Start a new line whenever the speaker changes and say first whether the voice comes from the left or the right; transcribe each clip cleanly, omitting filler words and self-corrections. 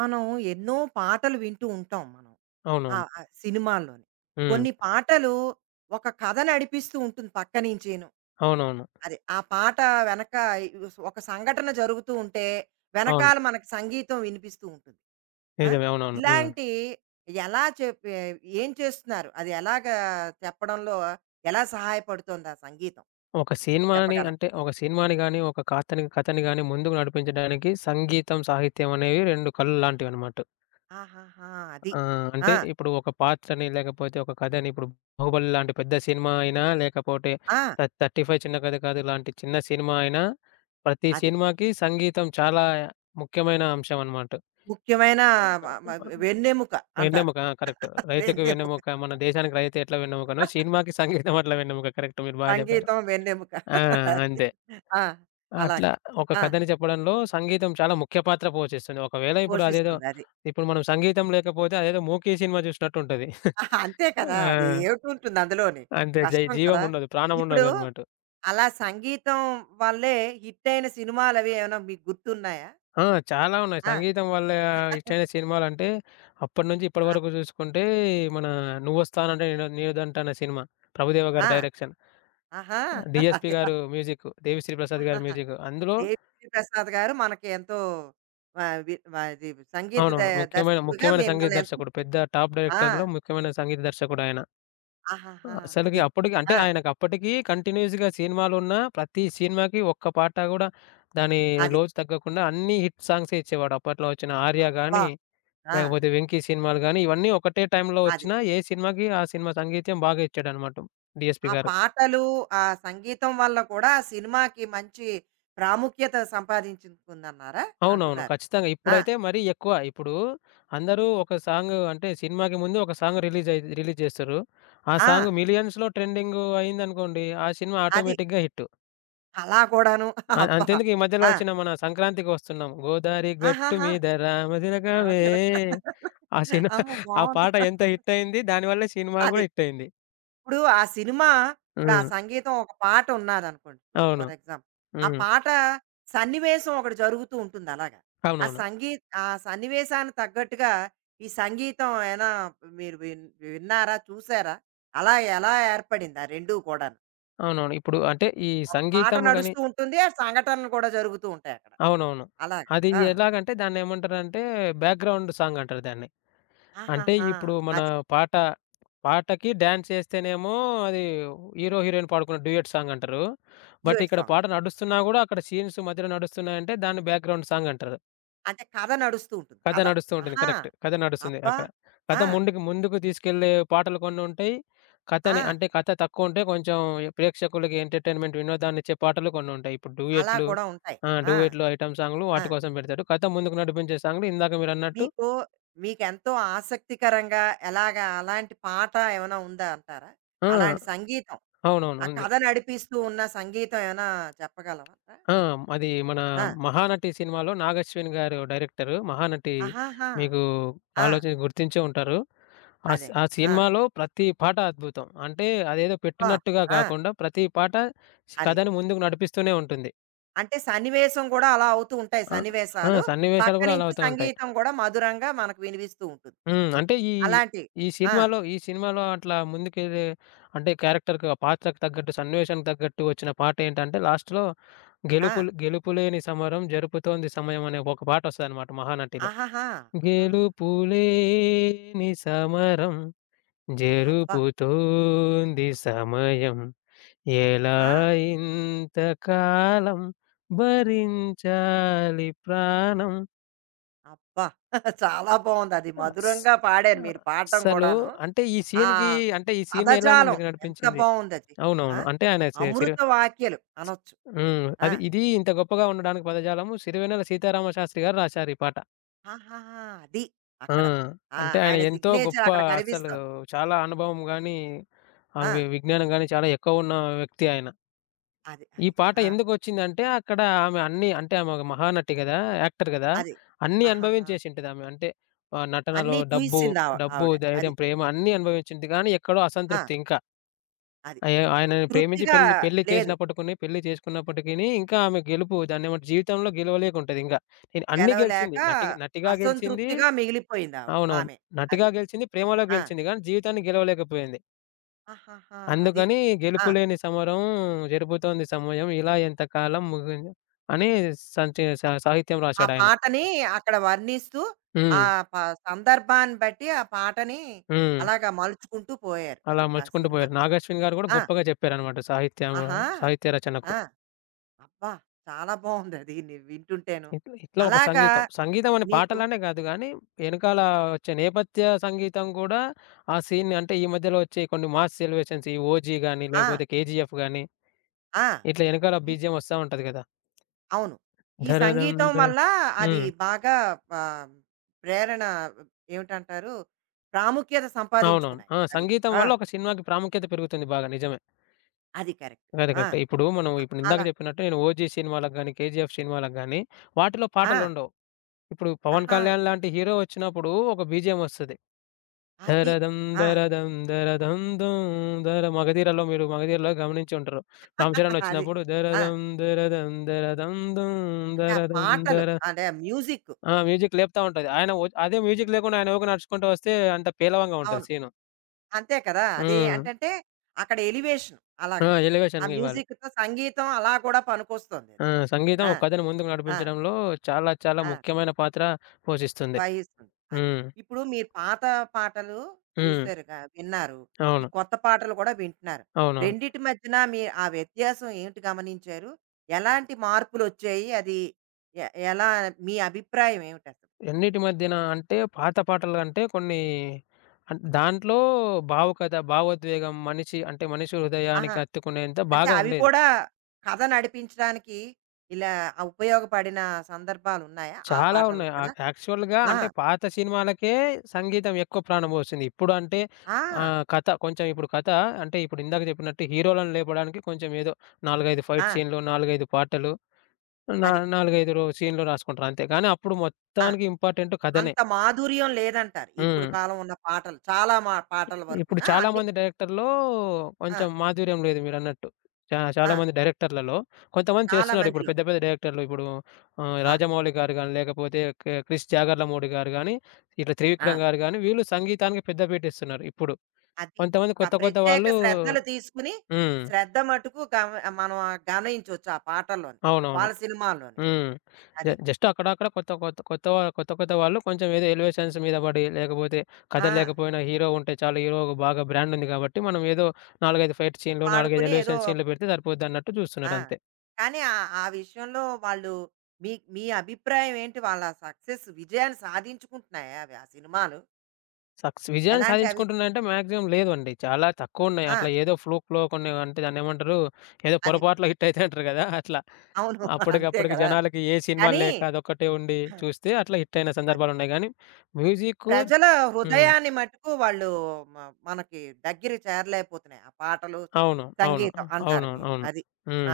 right: మనం ఎన్నో పాటలు వింటూ ఉంటాం మనం. ఆ!
left: అవునవును.
right: ఆ సినిమాల్లోని
left: హ్మ్. హ్మ్.
right: కొన్ని పాటలు ఒక కథ నడిపిస్తూ ఉంటుంది పక్క నించీను.
left: అవునవును.
right: అది, ఆ పాట వెనక ఒక సంఘటన జరుగుతూ ఉంటే,
left: అవును.
right: వెనకాల మనకు సంగీతం వినిపిస్తూ ఉంటుంది. ఆ!
left: నిజమే. అవునవును.
right: ఇలాంటి ఎలా చెప్ ఏం చేస్తున్నారు? అది ఎలాగా చెప్పడంలో ఎలా సహాయపడుతోంది ఆ సంగీతం?
left: ఒక సినిమాని
right: చెప్పగలరా?
left: అంటే ఒక సినిమాని గాని, ఒక కథని కథని గాని ముందుకు నడిపించడానికి సంగీతం, సాహిత్యం అనేవి 2 కళ్ళు లాంటివన్నమాట.
right: ఆహాహా! అది.
left: ఆ! అంటే
right: ఆ!
left: ఇప్పుడు ఒక పాత్రని లేకపోతే ఒక కథని ఇప్పుడు 'బాహుబలి' లాంటి పెద్ద సినిమా అయినా లేకపోతే
right: ఆ!
left: 35 చిన్న కథ కాదు లాంటి చిన్న సినిమా అయినా ప్రతి
right: అది.
left: సినిమాకి సంగీతం చాలా ముఖ్యమైన అంశం అన్నమాట.
right: ముఖ్యమైన మ మ వెన్నెముక అంటారు.
left: వెన్నెముక. కరెక్ట్. రైతుకు
right: వెన్నెముక.
left: వెన్నెముక, మన దేశానికి రైతే ఎట్లా వెన్నెముకనో, సినిమాకి సంగీతం అట్లా వెన్నెముక. కరెక్ట్, మీరు బాగా చెప్పారు.
right: సంగీతం వెన్నెముక.
left: ఆ!
right: అది.
left: అంతే.
right: ఆ!
left: అట్లా
right: అలాగా.
left: ఒక
right: ఆ!
left: కథని చెప్పడంలో సంగీతం చాలా ముఖ్య పాత్ర పోషిస్తుంది. ఒకవేళ ఇప్పుడు అదేదో
right: పోషిస్తుందది.
left: ఇప్పుడు మనం సంగీతం లేకపోతే అదేదో 'మూకీ' సినిమా చూసినట్టుంటది.
right: అంతే కదా! అది
left: ఆ!
right: ఏమిటుంటుంది అందులోని.
left: అంతే,
right: కష్టం
left: జీవం
right: కదా!
left: ఉండదు. ప్రాణం
right: ఇప్పుడు
left: ఉండదన్నమాట.
right: అలా సంగీతం వల్లే హిట్టయిన సినిమాలవి ఏమైనా మీకు గుర్తున్నాయా?
left: ఆ! చాలా ఉన్నాయి.
right: ఆ!
left: సంగీతం వల్ల హిట్టయిన సినిమాలంటే అప్పటినుంచి ఇప్పటి
right: ఆ!
left: వరకు చూసుకుంటే, మన 'నువ్వొస్తానంటే నేను నీవొద్దంట' అనే సినిమా, ప్రభుదేవ గారి
right: ఆ!
left: డైరెక్షన్.
right: ఆహా!
left: 'డీఎస్‌పీ'
right: అదే.
left: గారు మ్యూజిక్, 'దేవిశ్రీ ప్రసాద్' గారి
right: ఆహాహా!
left: మ్యూజిక్. అందులో
right: 'దేవిశ్రీ ప్రసాద్' గారు మనకి ఎంతో ఆహ్, వి అది సంగీత ద
left: అవునవును.
right: దర్శకుడిగా
left: ముఖ్యమైన సంగీత
right: మిమ్మల్ని ఎంతో
left: దర్శకుడు.
right: ప్రి-
left: పెద్ద టాప్
right: ఆ!
left: డైరెక్టర్‌లో ముఖ్యమైన సంగీత దర్శకుడు ఆయన.
right: ఆహాహా!
left: అసలకి
right: అది.
left: అప్పటికి అంటే
right: ఆ!
left: ఆయనకు అప్పటికి కంటిన్యూయస్‌గా సినిమాలున్న ప్రతి సినిమాకి ఒక్క పాట గూడా దాని
right: అది.
left: లోజు తగ్గకుండా అన్ని హిట్ సాంగ్సే ఇచ్చేవాడు. అప్పట్లో వచ్చిన 'ఆర్య'
right: అబ్బా!
left: గాని,
right: ఆ!
left: లేకపోతే 'వెంకి' సినిమాలు గాని ఇవన్నీ ఒకటే టైంలో
right: అది.
left: వచ్చిన, ఏ సినిమాకి ఆ సినిమా సంగీతం బాగా ఇచ్చాడన్నమాట
right: ఆ
left: 'డీఎస్‌పీ' గారు.
right: పాటలు, ఆ సంగీతం వల్ల కూడా ఆ సినిమాకి మంచి ప్రాముఖ్యత సంపాదించుకుందన్నారా?
left: అవునవును.
right: అంటున్నారు.
left: ఖచ్చితంగా.
right: ఆ!
left: ఇప్పుడైతే మరీ ఎక్కువ. ఇప్పుడు అందరూ ఒక సాంగ్ అంటే సినిమాకి ముందు ఒక సాంగ్ రిలీజ్ అయి రిలీజ్ జేస్తారు. ఆ
right: ఆ!
left: సాంగ్ మిలియన్స్‌లో ట్రెండింగ్ అయిందనుకోండి, ఆ సినిమా
right: అది.
left: ఆటోమేటిక్‌గా హిట్.
right: అలా కూడాను. అబ్బా!
left: అంతెందుకు, ఈ మధ్యలో
right: ఆ!
left: వచ్చిన మన సంక్రాంతికి వస్తున్నాం, గోదారి గట్టు
right: ఆహాహా!
left: మీద రామచిలకవే,
right: రామచిలక
left: ఆ సినిమా,
right: అమ్మో!
left: ఆ
right: బావుంది.
left: పాట ఎంత హిట్ అయింది. దానివల్ల సినిమా
right: అదే.
left: గూడా హిట్ అయింది.
right: ఇప్పుడు ఆ సినిమా, ఇప్పుడు ఆ
left: హ్మ్.
right: సంగీతం, ఒక పాట ఉన్నాదనుకోండి.
left: అవును.
right: For example. ఆ
left: హ్మ్.
right: పాట, సన్నివేశం ఒకటి జరుగుతూ ఉంటుంది అలాగా. ఆ
left: అవునవును.
right: సంగీ ఆ సన్నివేశానికి తగ్గట్టుగా ఈ సంగీతం ఏనా మీరు విన్నారా? చూసారా? అలా ఎలా ఏర్పడింది ఆ 2 కూడాను?
left: అవునవును. ఇప్పుడు అంటే ఈ
right: ఒక పాట
left: సంగీతము గాని
right: నడుస్తూ ఉంటుంది. ఆ సంఘటనలు కూడా జరుగుతూ ఉంటాయి అక్కడ.
left: అవునవును.
right: అలాగా.
left: అది
right: ఆ!
left: ఎలాగంటే దాన్నేమంటారంటే, బ్యాక్‌గ్రౌండ్ సాంగ్ అంటారు దాన్ని. అంటే
right: ఆహాహా!
left: ఇప్పుడు మన
right: అది
left: పాట, పాటకి డాన్స్ చేస్తేనేమో అది హీరో, హీరోయిన్ పాడుకున్న డ్యూయెట్ సాంగ్ అంటారు. బట్
right: డ్యూయట్
left: ఇక్కడ
right: సాంగ్.
left: పాట నడుస్తున్నా గూడా అక్కడ సీన్స్ మధ్యలో నడుస్తున్నాయంటే దాన్ని బ్యాక్‌గ్రౌండ్ సాంగ్ అంటారు.
right: అంటే కథ నడుస్తూ ఉంటుంది.
left: కథ
right: కథ.
left: నడుస్తూ ఉంటుంది.
right: ఆహా!
left: కరెక్ట్. కథ నడుస్తుంది
right: అబ్బా!
left: అక్కడ. కథ
right: ఆ!
left: ముందుకు ముందుకు తీసుకెళ్ళే పాటలు కొన్నుంటాయి.
right: ఆ!
left: కథని అంటే కథ తక్కువుంటే కొంచెం ప్రేక్షకులకి ఎంటర్‌టైన్‌మెంట్, వినోదాన్నిచ్చే పాటలు కొన్నుంటాయి. ఇప్పుడు
right: అలా
left: డూయెట్లు,
right: కూడా ఉంటాయి. ఆ!
left: డూయెట్లు, ఐటెమ్ సాంగ్‌లు
right: ఆ!
left: వాటి కోసం పెడతాడు. కథ ముందుకు నడిపించే సాంగ్‌లు ఇందాక మీరన్నట్టు.
right: మీకు, మీకెంతో ఆసక్తికరంగా, ఎలాగా అలాంటి పాట ఏమైనా ఉందా అంటారా?
left: ఆ!
right: అలాంటి సంగీతం,
left: అవునవును.
right: ఆ
left: ఉంది.
right: కథ నడిపిస్తూ ఉన్న సంగీతం ఏమైనా చెప్పగలరా
left: ఆ!
right: మీరు?
left: అది మన
right: ఆ!
left: 'మహానటి' సినిమాలో, నాగశ్విన్ గారు డైరెక్టరు. 'మహానటి'
right: ఆహాహా!
left: మీకు
right: ఆ!
left: ఆలోచన గుర్తించే ఉంటారు.
right: అదే.
left: ఆ
right: ఆ!
left: సినిమాలో ప్రతి పాట అద్భుతం. అంటే అదేదో
right: అబ్బా!
left: పెట్టినట్టుగా
right: ఆ!
left: కాకుండా ప్రతి పాట
right: అది.
left: కథని ముందుకు నడిపిస్తూనే ఉంటుంది.
right: అంటే సన్నివేశం కూడా అలా అవుతూ ఉంటాయి
left: ఆ! ఆ!
right: సన్నివేశాలు. పక్క
left: సన్నివేశాలు కూడా అలా
right: నుంచి
left: అవుతా ఉంటాయి.
right: సంగీతం కూడా మధురంగా మనకు వినిపిస్తూ ఉంటుంది.
left: హ్మ్. అంటే ఈ
right: అలాంటివి.
left: ఈ
right: ఆ!
left: సినిమాలో అట్లా ముందుకెళ్ళే, అంటే క్యారెక్టర్‌కి ఆ పాత్రకు తగ్గట్టు, సన్నివేశానికి తగ్గట్టు వచ్చిన పాటేంటంటే లాస్ట్‌లో,
right: ఆ!
left: గెలుపులేని సమరం జరుపుతోంది సమయం అనే ఒక పాటొస్తదనమాట 'మహానటి'లో.
right: ఆహాహా! ఆహా!
left: గెలుపులేని సమరం
right: అబ్బా!
left: జరుపుతోంది సమయం, ఎలా
right: ఆహా!
left: ఇంతకాలం భరించాలి ప్రాణం.
right: అబ్బా! చాలా బావుంది. అది
left: అస్
right: మధురంగా పాడారు
left: ఆహ్,
right: మీరు, పాడటం
left: అస్సలు
right: గూడాను.
left: అంటే ఈ
right: ఆ
left: సీన్‌కి అంటే ఈ సీన్ ఎలా
right: పదజాలం
left: ముందుకు
right: ఎంత
left: నడిపించింది?
right: బావుందది. ఆ!
left: అవునవును. అంటే ఆయన సిరి
right: అమృత వాక్యలు అనొచ్చు. ఆ!
left: ఇది ఇంత గొప్పగా ఉండడానికి పదజాలము, సిరివెన్నెల సీతారామ శాస్త్రి గారు రాశారు ఈ పాట.
right: ఆహాహా! అది
left: ఆ!
right: అక్కడ. ఆ!
left: అంటే ఆయన
right: ఆయన
left: ఎంతో
right: సిగ్నేచర్
left: గొప్ప,
right: అక్కడ
left: అసలు
right: కనిపిస్తోంది.
left: చాలా అనుభవం గాని, ఆ
right: ఆ!
left: వి విజ్ఞానం గాని చాలా ఎక్కువ ఉన్న వ్యక్తి ఆయన.
right: అది.
left: ఈ
right: అది.
left: పాట
right: ఆ!
left: ఎందుకొచ్చిందంటే, అక్కడ ఆమె అన్నీ అంటే ఆమె ఒక మహానటి గదా! యాక్టర్ గదా!
right: అది.
left: అన్నీ
right: ఆహాహా!
left: అనుభవించేసింటదామె. అంటే నటనలో
right: అన్నీ చూయిసింది
left: డబ్బు,
right: ఆవిడ. అది.
left: ధైర్యం, ప్రేమ అన్నీ అనుభవించింది. కానీ ఎక్కడో
right: ఆ!
left: అసంతృప్తి ఇంకా.
right: అది.
left: ఆయనని ప్రేమించి
right: తృప్తిగా
left: పెళ్లి పెళ్లి
right: లేదు.
left: చేసినప్పటికిని పెళ్లి చేసుకున్నప్పటికిని ఇంకా ఆమె గెలుపు దాన్నేమంటారు, జీవితంలో గెలవలేకుంటదింకా. నేను అన్నీ
right: గెలవలేక
left: గెలిచింది. నటిగా నటిగా గెలిచింది.
right: అసంతృప్తిగా మిగిలిపోయిందావ
left: అవునవును.
right: ఆమె. అది.
left: నటిగా గెలిచింది, ప్రేమలో
right: ఆ!
left: గెలిచింది. కానీ జీవితాన్ని గెలవలేకపోయింది.
right: ఆహాహా! అది.
left: అందుకని
right: ఆ!
left: గెలుపులేని సమరం జరుపుతోంది సమయం ఇలా ఎంతకాలం అని సంచే సా సాహిత్యం
right: ఆ
left: రాశాడాయన.
right: పాటని అక్కడ వర్ణిస్తూ, ఆ
left: హ్మ్.
right: ప సందర్భాన్ని బట్టి ఆ పాటని
left: హ్మ్.
right: అలాగా మలుచుకుంటూ పోయారు.
left: అలా
right: అది ఆ
left: మలుచుకుంటూ
right: సినిమా.
left: పోయారు. నాగార్జున గారు గూడా
right: ఆ!
left: గొప్పగా చెప్పారనమాట
right: ఆహా!
left: సాహిత్య రచనకు.
right: ఆ! అబ్బా! చాలా బావుందది ని వింటుంటేను.
left: ఇట్లా ఇట్లా ఒక
right: అలాగా
left: సంగీతం. సంగీతం అనే
right: మీకు
left: పాటలనే గాదు గానీ, ఎనకాల వచ్చే నేపథ్య సంగీతం గూడా ఆ సీన్‌ని, అంటే ఈ మధ్యలో వచ్చే కొన్ని మాస్ ఎలివేషన్స్, ఈ 'ఓజీ' గాని,
right: ఆ!
left: లేకపోతే 'కేజీఎఫ్' గాని,
right: ఆ!
left: ఇట్లా ఎనకాల
right: ఈ
left: బీజీఎం వస్తా ఉంటది గదా!
right: అవును. ఈ
left: ధరధం
right: సంగీతం
left: ధర్
right: వల్ల అది
left: హ్మ్.
right: బాగా ఆహ్, ప్రేరణ ఏమిటంటారు? ప్రాముఖ్యత
left: అవునవును.
right: సంపాదించుకున్నాయి అవి.
left: సంగీతం
right: ఆ!
left: వల్ల ఒక సినిమాకి ప్రాముఖ్యత పెరుగుతుంది బాగా. నిజమే.
right: అది కరెక్ట్.
left: అది
right: ఆ!
left: కరెక్టే. ఇప్పుడు మనం
right: అ
left: ఇప్పుడు ఇందాక
right: అలా
left: చెప్పినట్టు, నేను 'ఓజీ' సినిమాలకు గాని, 'కేజీఎఫ్' సినిమాలకు గాని వాటిలో
right: ఆ!
left: పాటలుండవు. ఇప్పుడు 'పవన్
right: ఆహా!
left: కళ్యాణ్' లాంటి హీరో వచ్చినప్పుడు ఒక బీజీఎం వస్తది.
right: అది.
left: దరదం
right: ఆ!
left: దరదం దరదం దూం, 'మగధీర'లో మీరు 'మగధీర'లో గమనించి ఉంటారు. రామ్ చరణ్
right: అది.
left: వచ్చినప్పుడు
right: ఆ!
left: దరదం దరదం దరదం దూం,
right: అంటే ఆ
left: దరదం
right: పాటలు
left: దర
right: అదే మ్యూజిక్.
left: మ్యూజిక్ లేపుతా ఉంటది. ఆయన ఒ అదే మ్యూజిక్ లేకుండా ఆయన ఊకె నడుచుకుంటూ వస్తే అంత పేలవంగా ఉంటది
right: అవును.
left: సీను.
right: అంతే కదా! అది
left: హ్మ్.
right: ఏంటంటే అక్కడ ఎలివేషన్ అలాగా. ఆ
left: ఎలివేషన్ ఇవ్వాలి.
right: మ్యూజిక్‌తో సంగీతం అలా కూడా
left: ఆ!
right: పనికొస్తోందది.
left: సంగీతం
right: ఆ!
left: ఒక కథను ముందుకు
right: ఆ!
left: నడిపించడంలో చాలా చాలా
right: ఆ!
left: ముఖ్యమైన పాత్ర పోషిస్తుంది.
right: వహిస్తుంది. అది.
left: హ్మ్.
right: ఇప్పుడు మీరు పాత పాటలు
left: హ్మ్.
right: చూసారు గా, విన్నారు. ఈ
left: అవును.
right: కొత్త పాటలు కూడా వింటున్నారు.
left: అవునవును.
right: రెండిటి మధ్యన మీ ఆ వ్యత్యాసం ఏమిటి గమనించారు? ఎలాంటి మార్పులొచ్చాయి? అది ఎ ఎలా, మీ అభిప్రాయం ఏమిటసలు?
left: ఎన్నిటి మధ్యన అంటే పాత పాటలు అంటే కొన్ని దాంట్లో భావుకథ, భావోద్వేగం, మనిషి అంటే మనిషి
right: ఆహా!
left: హృదయానికి హత్తుకునేంత
right: అంటే
left: బాగా
right: అవి
left: ఉండేది.
right: కూడా కథ నడిపించడానికి ఇలా ఉపయోగపడిన సందర్భాలున్నాయా? ఆ
left: చాలా
right: పాటల్లో
left: ఉన్నాయి.
right: కూడా?
left: యాక్చువల్‌గా
right: ఆ!
left: అంటే పాత సినిమాలకే సంగీతం ఎక్కువ ప్రాణం పోసింది. ఇప్పుడు అంటే
right: ఆ!
left: ఆహ్, కథ కొంచెం ఇప్పుడు కథ అంటే ఇప్పుడు ఇందాక చెప్పినట్టు హీరోలను లేపడానికి కొంచెం ఏదో 4, 5
right: ఆ!
left: ఫైట్ సీన్‌లు, 4, 5 పాటలు
right: అది.
left: 4, 5 రో సీన్‌లు రాసుకుంటారు అంతే. కానీ అప్పుడు
right: ఆ!
left: మొత్తానికి ఇంపార్టెంట్ కథనే.
right: అంత మాధుర్యం లేదంటారు ఇప్పుడు
left: హ్మ్.
right: కాలం ఉన్న పాటలు. చాలా మా పాటల
left: ఇప్పుడు
right: వరకునా?
left: చాలా
right: అన్ని
left: మంది డైరెక్టర్‌లో
right: ఆ!
left: కొంచెం మాధుర్యం లేదు మీరన్నట్టు.
right: ఆ!
left: చాలా మంది డైరెక్టర్‌లలో కొంతమంది
right: చాలా
left: చేస్తున్నారు. ఇప్పుడు
right: మందిలో.
left: పెద్ద పెద్ద డైరెక్టర్‌లు ఇప్పుడు
right: ఆ!
left: రాజమౌళి గారు గాని, లేకపోతే క్రిష్ జాగర్లమూడి గారు గాని, ఇట్లా
right: ఆ!
left: త్రివిక్రమ్ గారు గాని, వీళ్ళు సంగీతానికి పెద్ద పీట ఇస్తున్నారు ఇప్పుడు.
right: అది.
left: కొంతమంది
right: క
left: కొత్త కొత్త
right: ప్రత్యేక
left: వాళ్ళు నిజంగా.
right: శ్రద్ధలు తీసుకుని,
left: హ్మ్.
right: శ్రద్ధ మటుకు గమ మనం గమనించొచ్చు ఆ పాటల్లోని,
left: అవునవును.
right: వాళ్ళ సినిమాల్లోని.
left: హ్మ్. జ
right: అది.
left: జస్ట్ అక్కడక్కడ కొత్త కొత్త కొత్త వా కొత్త కొత్త వాళ్ళు కొంచెం ఏదో ఎలివేషన్స్ మీద పడి, లేకపోతే కథ
right: ఆ!
left: లేకపోయినా హీరో ఉంటే చాలు, హీరో బాగా బ్రాండ్ ఉంది కాబట్టి, మనం ఏదో 4, 5 ఫైట్ సీన్‌లు, 4, 5
right: పాడుకుని ఏదో
left: ఎలివేషన్ సీన్‌లు పెడితే సరిపోద్దన్నట్టు
right: ఆ!
left: చూస్తున్నారు అంతే.
right: కానీ ఆహ్, ఆ విషయంలో వాళ్ళు మీ మీ అభిప్రాయం ఏంటి? వాళ్ళ సక్సెస్, విజయాన్ని సాధించుకుంటున్నాయా అవి, ఆ సినిమాలు?
left: విజయాన్ని
right: ఎలాంటి అవి
left: సాధించుకుంటున్నాయంటే మాక్సిమం లేవండి. చాలా తక్కువున్నాయి.
right: ఆ!
left: అట్లా ఏదో ఫ్లూక్‌లో కొన్ని అంటే దాన్నేమంటారు, ఏదో
right: అది.
left: పొరపాటులో హిట్ అయితాయి అంటారు కదా! అట్లా.
right: అవును. అంతే
left: అప్పటికప్పటికి
right: కదా!
left: జనాలకి ఏ సినిమాలు
right: కానీ
left: లేక అదొక్కటే ఉండి చూస్తే అట్లా హిట్ అయిన
right: అదే.
left: సందర్భాలున్నాయి గానీ,
right: అదే.
left: మ్యూజిక్కు.
right: ప్రజల
left: హ్మ్.
right: హృదయాన్ని మట్టుకు వాళ్ళు మ మనకి దగ్గర చేరలేకపోతున్నాయి ఆ పాటలు,
left: అవును. అవును.
right: సంగీతం అంటారు
left: అవునవును.
right: మీరు.
left: అవును.
right: అది.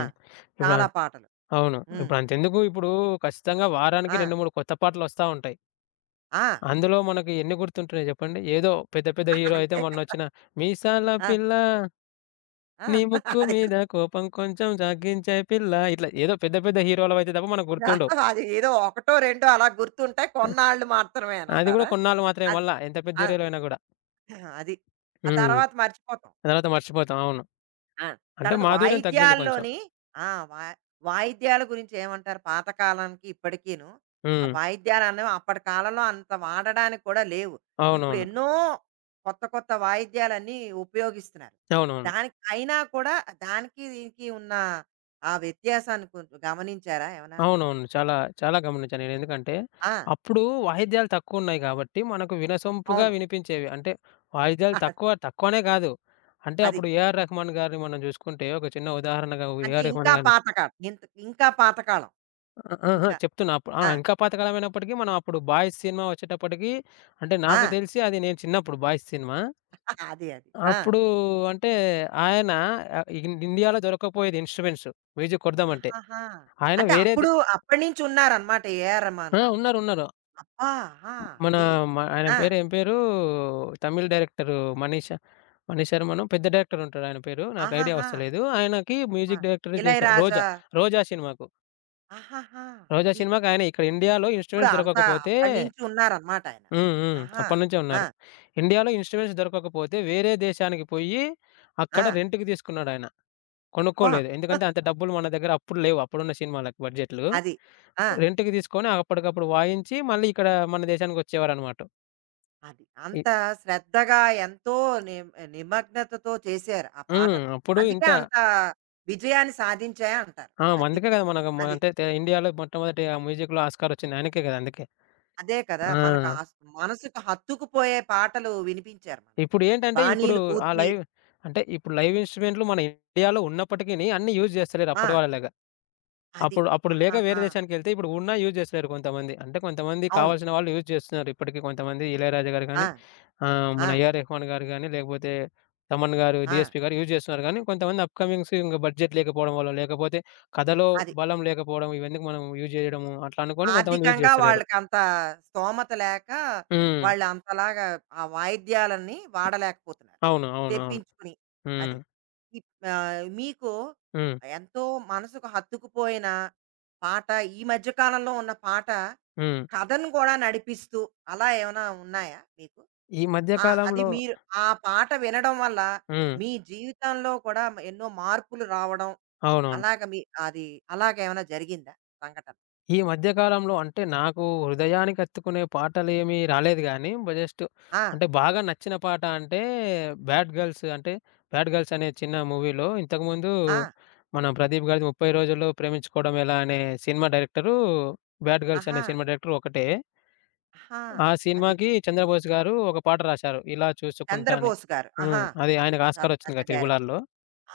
right: ఆ!
left: ఇప్పుడు ఆ
right: చాలా పాటలు.
left: అవును.
right: హ్మ్.
left: ఇప్పుడంతెందుకు, ఇప్పుడు ఖచ్చితంగా వారానికి
right: ఆ!
left: 2, 3 కొత్త పాటలొస్తా ఉంటాయి.
right: ఆ!
left: అందులో మనకి ఎన్ని గుర్తుంటున్నాయి జెప్పండి? ఏదో పెద్ద పెద్ద హీరో అయితే
right: అంతే కదా!
left: మొన్నొచ్చిన మీసాల
right: ఆ!
left: పిల్ల,
right: ఆ!
left: నీ ముక్కు
right: అదే.
left: మీద కోపం కొంచెం జాగించే పిల్ల, ఇట్లా ఏదో పెద్ద పెద్ద హీరోలవయితే తప్ప మనకు గుర్తుండవు.
right: అది ఏదో ఒకటో రెండో అలా గుర్తుంటాయి,
left: ఆ!
right: కొన్నాళ్ళు మాత్రమే
left: అది గూడా
right: అనంటారా?
left: కొన్నాళ్ళు మాత్రమే,
right: అది.
left: మళ్ళా ఎంత పెద్ద
right: ఆ!
left: హీరోలు అయినా గూడా.
right: అది. ఆ
left: హ్మ్.
right: తర్వాత మర్చిపోతాం.
left: తర్వాత మర్చిపోతాం. అవును.
right: ఆ!
left: అంటే
right: తర్వాత
left: మాధుర్యం తగ్గింది కొంచెం.
right: వాయిద్యాల్లోని, ఆ! వా వాయిద్యాల గురించి ఏమంటారు? పాతకాలానికి ఇప్పటికీను. ఆ
left: హ్మ్.
right: వాయిద్యాలనేవి అప్పటి కాలంలో అంత వాడడానికి కూడా లేవు. ఇప్పుడు
left: అవునవును.
right: ఎన్నో కొత్త కొత్త వాయిద్యాలన్నీ ఉపయోగిస్తున్నారు.
left: అవునవును.
right: దానికి అయినా కూడా దానికి దీనికి ఉన్న ఆ వ్యత్యాసాన్ని కొంచెం గమనించారా ఏమన్నాను?
left: అవునవును. చాలా గమనించాను నేను. ఎందుకంటే,
right: ఆ!
left: అప్పుడు వాయిద్యాలు తక్కువున్నాయి గాబట్టి, మనకు వినసొంపుగా
right: అవును.
left: వినిపించేవి. అంటే, వాయిద్యాలు
right: అది.
left: తక్కువ, తక్కువనే గాదు. అంటే,
right: అది.
left: అప్పుడు 'ఏఆర్ రెహమాన్' గారిని మనం జూసుకుంటే, ఒక చిన్న ఉదాహరణగా
right: అంటే
left: 'ఏఆర్
right: ఇంకా
left: రెహమాన్' గారిని
right: పాతకాలం. ఇంత ఇంకా పాతకాలం.
left: అ అహా!
right: ఇంకా.
left: చెప్తున్నా అప్పుడు
right: ఆ!
left: ఇంకా పాతకాలమైనప్పటికీ, మనం అప్పుడు 'బాయ్స్' సినిమా వచ్చేటప్పటికి, అంటే,
right: ఆ!
left: నాకు తెలిసి అది నేను చిన్నప్పుడు 'బాయ్స్' సినిమా.
right: అది. అది. ఆ!
left: అప్పుడు అంటే, ఆయన ఆహ్, ఇన్ ఇండియాలో దొరకకపోయేది ఇన్‌స్ట్రుమెంట్స్ మ్యూజిక్ కొడదామంటే.
right: ఆహాహా!
left: ఆయన
right: అంటే
left: వేరేది
right: అప్పుడు అప్పటినుంచి ఉన్నారనమాట ఏఆర్ రెహమాన్ గారు.
left: ఉన్నారు. ఉన్నారు.
right: అబ్బా! ఆహా!
left: మన
right: అది.
left: మ ఆయన
right: ఆ!
left: పేరు ఏం పేరు? తమిళ్ డైరెక్టరు 'మనీష' 'మనీష్ శర్మనో' పెద్ద డైరెక్టర్ ఉంటాడు ఆయన పేరు. నాకు ఐడియా
right: ఆహాహా!
left: వస్తలేదు. ఆయనకి
right: ఆ!
left: మ్యూజిక్ డైరెక్టర్ చేశారు.
right: ఇళయరాజా.
left: 'రోజా' సినిమాకు.
right: ఆహాహా!
left: 'రోజా'
right: అది.
left: సినిమాకి ఆయన ఇక్కడ ఇండియాలో
right: అప్పుడు
left: ఇన్స్ట్రుమెంట్స్
right: అంతా
left: దొరకకపోతే
right: అప్పటినుంచి ఉన్నారనమాట ఆయన.
left: హ్మ్. హ్మ్.
right: ఆహా!
left: అప్పటినుంచే
right: ఆ!
left: ఉన్నారు. ఇండియాలో ఇన్స్ట్రుమెంట్స్ దొరకకపోతే వేరే దేశానికి పోయి
right: ఆ!
left: అక్కడ రెంట్‌కి తీసుకున్నాడాయన.
right: అబ్బా!
left: కొనుక్కోలేదు. ఎందుకంటే అంత డబ్బులు మన దగ్గర అప్పుడు లేవు, అప్పుడున్న సినిమాలకి బడ్జెట్‌లు.
right: అది. ఆ!
left: రెంట్‌కి తీసుకొని అప్పటికప్పుడు వాయించి మళ్ళీ ఇక్కడ మన దేశానికొచ్చేవారనమాట.
right: అది.
left: ఇ
right: అంత శ్రద్ధగా ఎంతో నిమ్ నిమగ్నతతో చేశారు ఆ
left: హ్మ్.
right: పాటలు.
left: అప్పుడు
right: అందుకే
left: ఇంత
right: అంత విజయాన్ని సాధించాయంటారు. అది.
left: అందుకే గదా! మనకు మ
right: అది.
left: అంటే తె ఇండియాలో మొట్టమొదటి ఆ మ్యూజిక్‌లో ఆస్కార్ వచ్చింది ఆయనకే గదా! అందుకే.
right: అదే కదా! మనకు
left: ఆ!
right: ఆస్ మనసుకు హత్తుకుపోయే పాటలు వినిపించారు మనకి.
left: ఇప్పుడేంటంటే ఇప్పుడు
right: బాణీలు
left: ఆ
right: కూర్చి
left: లైవ్ అంటే ఇప్పుడు లైవ్ ఇన్‌స్ట్రుమెంట్లు మన ఇండియాలో ఉన్నప్పటికిని అన్నీ యూజ్ చేస్తలేరు
right: ఆ!
left: అప్పటి వాళ్ళలాగా.
right: అది.
left: అప్పుడు అప్పుడు లేక వేరే
right: ఆహాహా!
left: దేశానికెళ్తే, ఇప్పుడు ఉన్నా యూజ్ చేస్తలేరు కొంతమంది. అంటే కొంతమంది
right: అవును.
left: కావాల్సిన వాళ్ళు యూజ్ చేస్తున్నారు. ఇప్పటికి కొంతమంది 'ఇళయరాజా' గారు గానీ,
right: ఆ!
left: మన
right: ఆ!
left: 'ఏఆర్ రెహమాన్' గారు గానీ, లేకపోతే తమన్ గారు,
right: ఆ!
left: డీఎస్‌పీ గారు యూజ్ చేస్తున్నారు గానీ, కొంతమంది అప్‌కమింగ్స్ ఇంక బడ్జెట్ లేకపోవడం వల్లో, లేకపోతే కథలో
right: అది.
left: బలం లేకపోవడం, ఇవన్నీ మనం యూజ్ చేయడము అట్లా అనుకోని కొంతమంది యూజ్
right: ఆర్థికంగా
left: చేస్తలేరు.
right: వాళ్ళకంత స్తోమత లేక
left: హ్మ్.
right: వాళ్ళు అంతలాగా ఆ వాయిద్యాలన్నీ వాడలేకపోతున్నారు,
left: అవును. అవును. అవును.
right: తెప్పించుకుని.
left: హ్మ్.
right: అది. ఇప్ ఆహ్, మీకు
left: హ్మ్.
right: ఎంతో మనసుకు హత్తుకుపోయిన పాట, ఈ మధ్య కాలంలో ఉన్న పాట,
left: హ్మ్.
right: కథను గూడా నడిపిస్తూ అలా ఏమైనా ఉన్నాయా మీకు?
left: ఈ మధ్య
right: ఆ! అది
left: కాలంలో
right: మీరు, ఆ పాట వినడం వల్ల
left: హ్మ్.
right: మీ జీవితంలో కూడా ఎన్నో మార్పులు రావడం,
left: అవునవును.
right: అలాగ మీ, అది, అలాగేమైనా జరిగిందా సంఘటన?
left: ఈ మధ్య కాలంలో అంటే నాకు హృదయానికి హత్తుకునే పాటలేమి రాలేదు గానీ, జస్ట్
right: ఆ!
left: అంటే బాగా నచ్చిన పాట అంటే 'బ్యాడ్ గర్ల్స్' అంటే 'బ్యాడ్ గర్ల్స్' అనే చిన్న మూవీలో. ఇంతకుముందు
right: ఆ!
left: మన ప్రదీప్ గారిది 30 రోజుల్లో ప్రేమించుకోవడం ఎలా అనే సినిమా డైరెక్టరు, 'బ్యాడ్ గర్ల్స్'
right: ఆహా!
left: అనే సినిమా డైరెక్టర్ ఒకటే.
right: ఆహా!
left: ఆ
right: అది
left: సినిమాకి చంద్రబోస్ గారు ఒక పాట రాశారు. 'ఇలా చూసుకుంటా' అని.
right: 'చంద్రబోస్' గారు. ఆహా!
left: అది ఆయనకు
right: చాలా
left: ఆస్కార్ వచ్చింది
right: పెద్ద
left: కదా! 'Triple
right: director.
left: ఆర్'లో.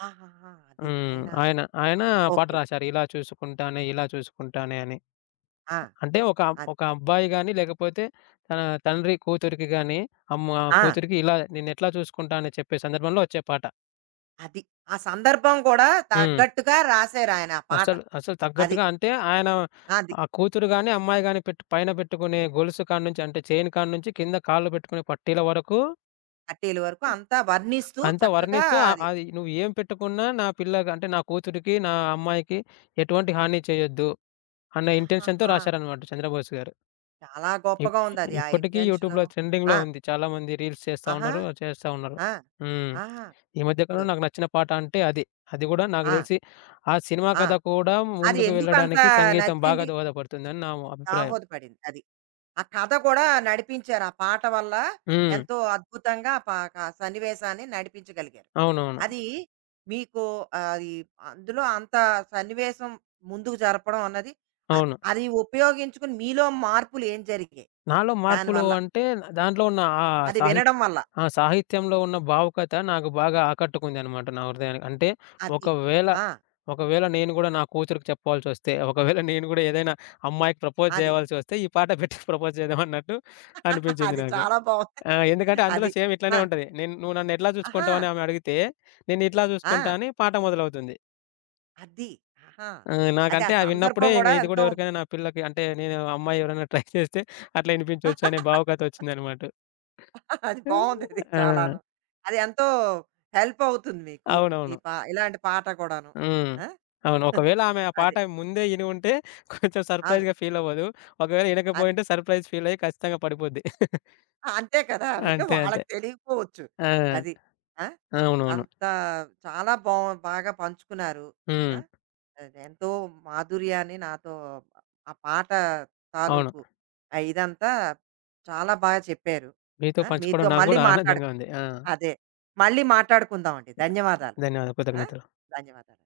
right: ఆహాహా! అది ఆయన.
left: ఆయన ఆ పాట
right: ఓకే.
left: రాశారు. ఇలా చూసుకుంటానే అని.
right: ఆ!
left: అంటే
right: అది.
left: ఒక అబ్బాయి గాని, లేకపోతే తన తండ్రి కూతురికి గాని, అమ్మ
right: ఆ!
left: కూతురికి, ఇలా నిన్నెట్లా చూసుకుంటా అని చెప్పే సందర్భంలో వచ్చే పాట.
right: అది. ఆ సందర్భం కూడా
left: హ్మ్.
right: తగ్గట్టుగా రాసారాయన ఆ పాట.
left: అసలు
right: అది.
left: తగ్గట్టుగా అంటే ఆయన
right: అది.
left: ఆ కూతురు గాని, అమ్మాయి గాని, పెట్టు పైన పెట్టుకునే గొలుసు కాడ్నుంచి అంటే చైన్ కాడ్నుంచి కింద కాళ్ళు పెట్టుకునే పట్టీల వరకు
right: 'కట్టేలు' వరకు అంతా వర్ణిస్తూ
left: అంతా
right: చక్కగా
left: వర్ణిస్తూ
right: అది.
left: అది నువ్వు ఏం పెట్టుకున్నా నా పిల్లకి అంటే నా కూతురికి, నా అమ్మాయికి ఎటువంటి హాని చేయొద్దు అన్న ఇంటెన్షన్‌తో
right: ఆహాహా!
left: రాశారనమాట 'చంద్రబోస్' గారు.
right: చాలా
left: ఇప్
right: గొప్పగా ఉందది, ఆ
left: ఇప్పటికీ
right: ఇంటెన్షను.
left: యూట్యూబ్‌లో ట్రెండింగ్‌లో
right: ఆ!
left: ఉంది. చాలామంది రీల్స్ చేస్తా
right: ఆహా!
left: ఉన్నారు.
right: ఆ!
left: హ్మ్.
right: ఆహా!
left: ఈ మధ్య
right: ఇప్పుడు
left: కాలంలో నాకు నచ్చిన పాట అంటే అది. అది గూడా నాకు
right: ఆ!
left: తెలిసి ఆ సినిమా
right: ఆ!
left: కథ కూడా
right: అది
left: ముందుకు
right: ఎందుకంత
left: వెళ్ళడానికి సంగీతం బాగా
right: నచ్చింది?
left: దోహదపడుతుందని నా అభిప్రాయం.
right: దాహోదపడింది. అది. ఆ కథ కూడా నడిపించారు ఆ పాట వల్ల.
left: హ్మ్.
right: ఎంతో అద్భుతంగా ఆ పా ఆ సన్నివేశాన్ని నడిపించగలిగారు.
left: అవునవును.
right: అది. మీకు ఆహ్, ఈ, అందులో అంత సన్నివేశం ముందుకు జరపడం అన్నది, అద్
left: అవును.
right: అది ఉపయోగించుకుని మీలో మార్పులు ఏం జరిగాయి
left: నాలో మార్పులు
right: దానివల్ల,
left: అంటే దాంట్లో ఉన్న
right: అది
left: సాహిత్
right: వినడం వల్ల?
left: ఆ సాహిత్యంలో ఉన్న భావుకత నాకు బాగా ఆకట్టుకుందనమాట నా హృదయానికి. అంటే
right: అది.
left: ఒకవేళ,
right: ఆ!
left: ఒకవేళ నేను గూడా నా కూతురికి చెప్పాల్సొస్తే, ఒకవేళ నేను గూడా ఏదైనా అమ్మాయికి ప్రపోజ్
right: అది.
left: జేయాల్సొస్తే ఈ పాట పెట్టి ప్రపోజ్ చేద్దాం అన్నట్టు అనిపించింది
right: అది
left: నాకు.
right: చాలా బావుంది.
left: ఎందుకంటే అందులో
right: అది.
left: సేమ్ ఇట్లనే
right: ఆ!
left: ఉంటది. నేను "నువ్వు నన్నెట్లా
right: ఆహా!
left: చూసుకుంటావు" అని ఆమె అడిగితే, "నిన్నిట్లా చూసుకుంటా"
right: ఆ!
left: అని పాట మొదలవుతుంది.
right: అది. ఆహా!
left: ఆ!
right: అది ఆ
left: నాకంటే అది
right: సందర్భం
left: విన్నప్పుడే
right: గూడా
left: ఇది గూడా
right: ఎంతో,
left: ఎవరికైనా నా పిల్లకి అంటే నేను అమ్మాయి ఎవరైనా ట్రై చేస్తే అట్లా ఇనిపించొచ్చు అనే భావుకత వచ్చిందనమాట.
right: అది బావుందది
left: ఆ!
right: చాలాను. అది ఎంతో హెల్ప్ అవుతుంది మీకు. ఈ
left: అవునవును.
right: పా ఇలాంటి పాట కూడాను.
left: హ్మ్.
right: ఆ!
left: అవును. ఒకవేళ ఆమె ఆ పాట
right: అది.
left: ముందే ఇని ఉంటే కొంచెం
right: అవును.
left: సర్‌ప్రైజ్‌గా ఫీల్ అవ్వదు. ఒకవేళ
right: అది.
left: ఇనకపోయుంటే సర్‌ప్రైజ్ ఫీల్ అయ్యి ఖచ్చితంగా పడిపోద్ది.
right: ఆ, అంతే కదా! మరి
left: అంతే.
right: వాళ్ళకి తెలియకపోవచ్చు.
left: ఆ!
right: అది. ఆ!
left: అవునవును.
right: అంత, చాలా బా బాగా పంచుకున్నారు. ఆ!
left: హ్మ్.
right: అది ఎంతో మాధుర్యాన్ని నాతో, ఆ పాట
left: అవును.
right: తాలూకు ఆహ్, ఇదంతా చాలా బాగా చెప్పారు.
left: మీతో
right: ఆ! మీతో
left: పంచుకోవడం నాకు
right: మళ్ళీ
left: గూడా
right: మాట్లాడు
left: ఆనందంగా ఉంది.
right: అదే, మళ్ళీ మాట్లాడుకుందామండి. ధన్యవాదాలు.
left: ధన్యవాదాలు.
right: ఆ!
left: కృతజ్ఞతలు.
right: ధన్యవాదాలు.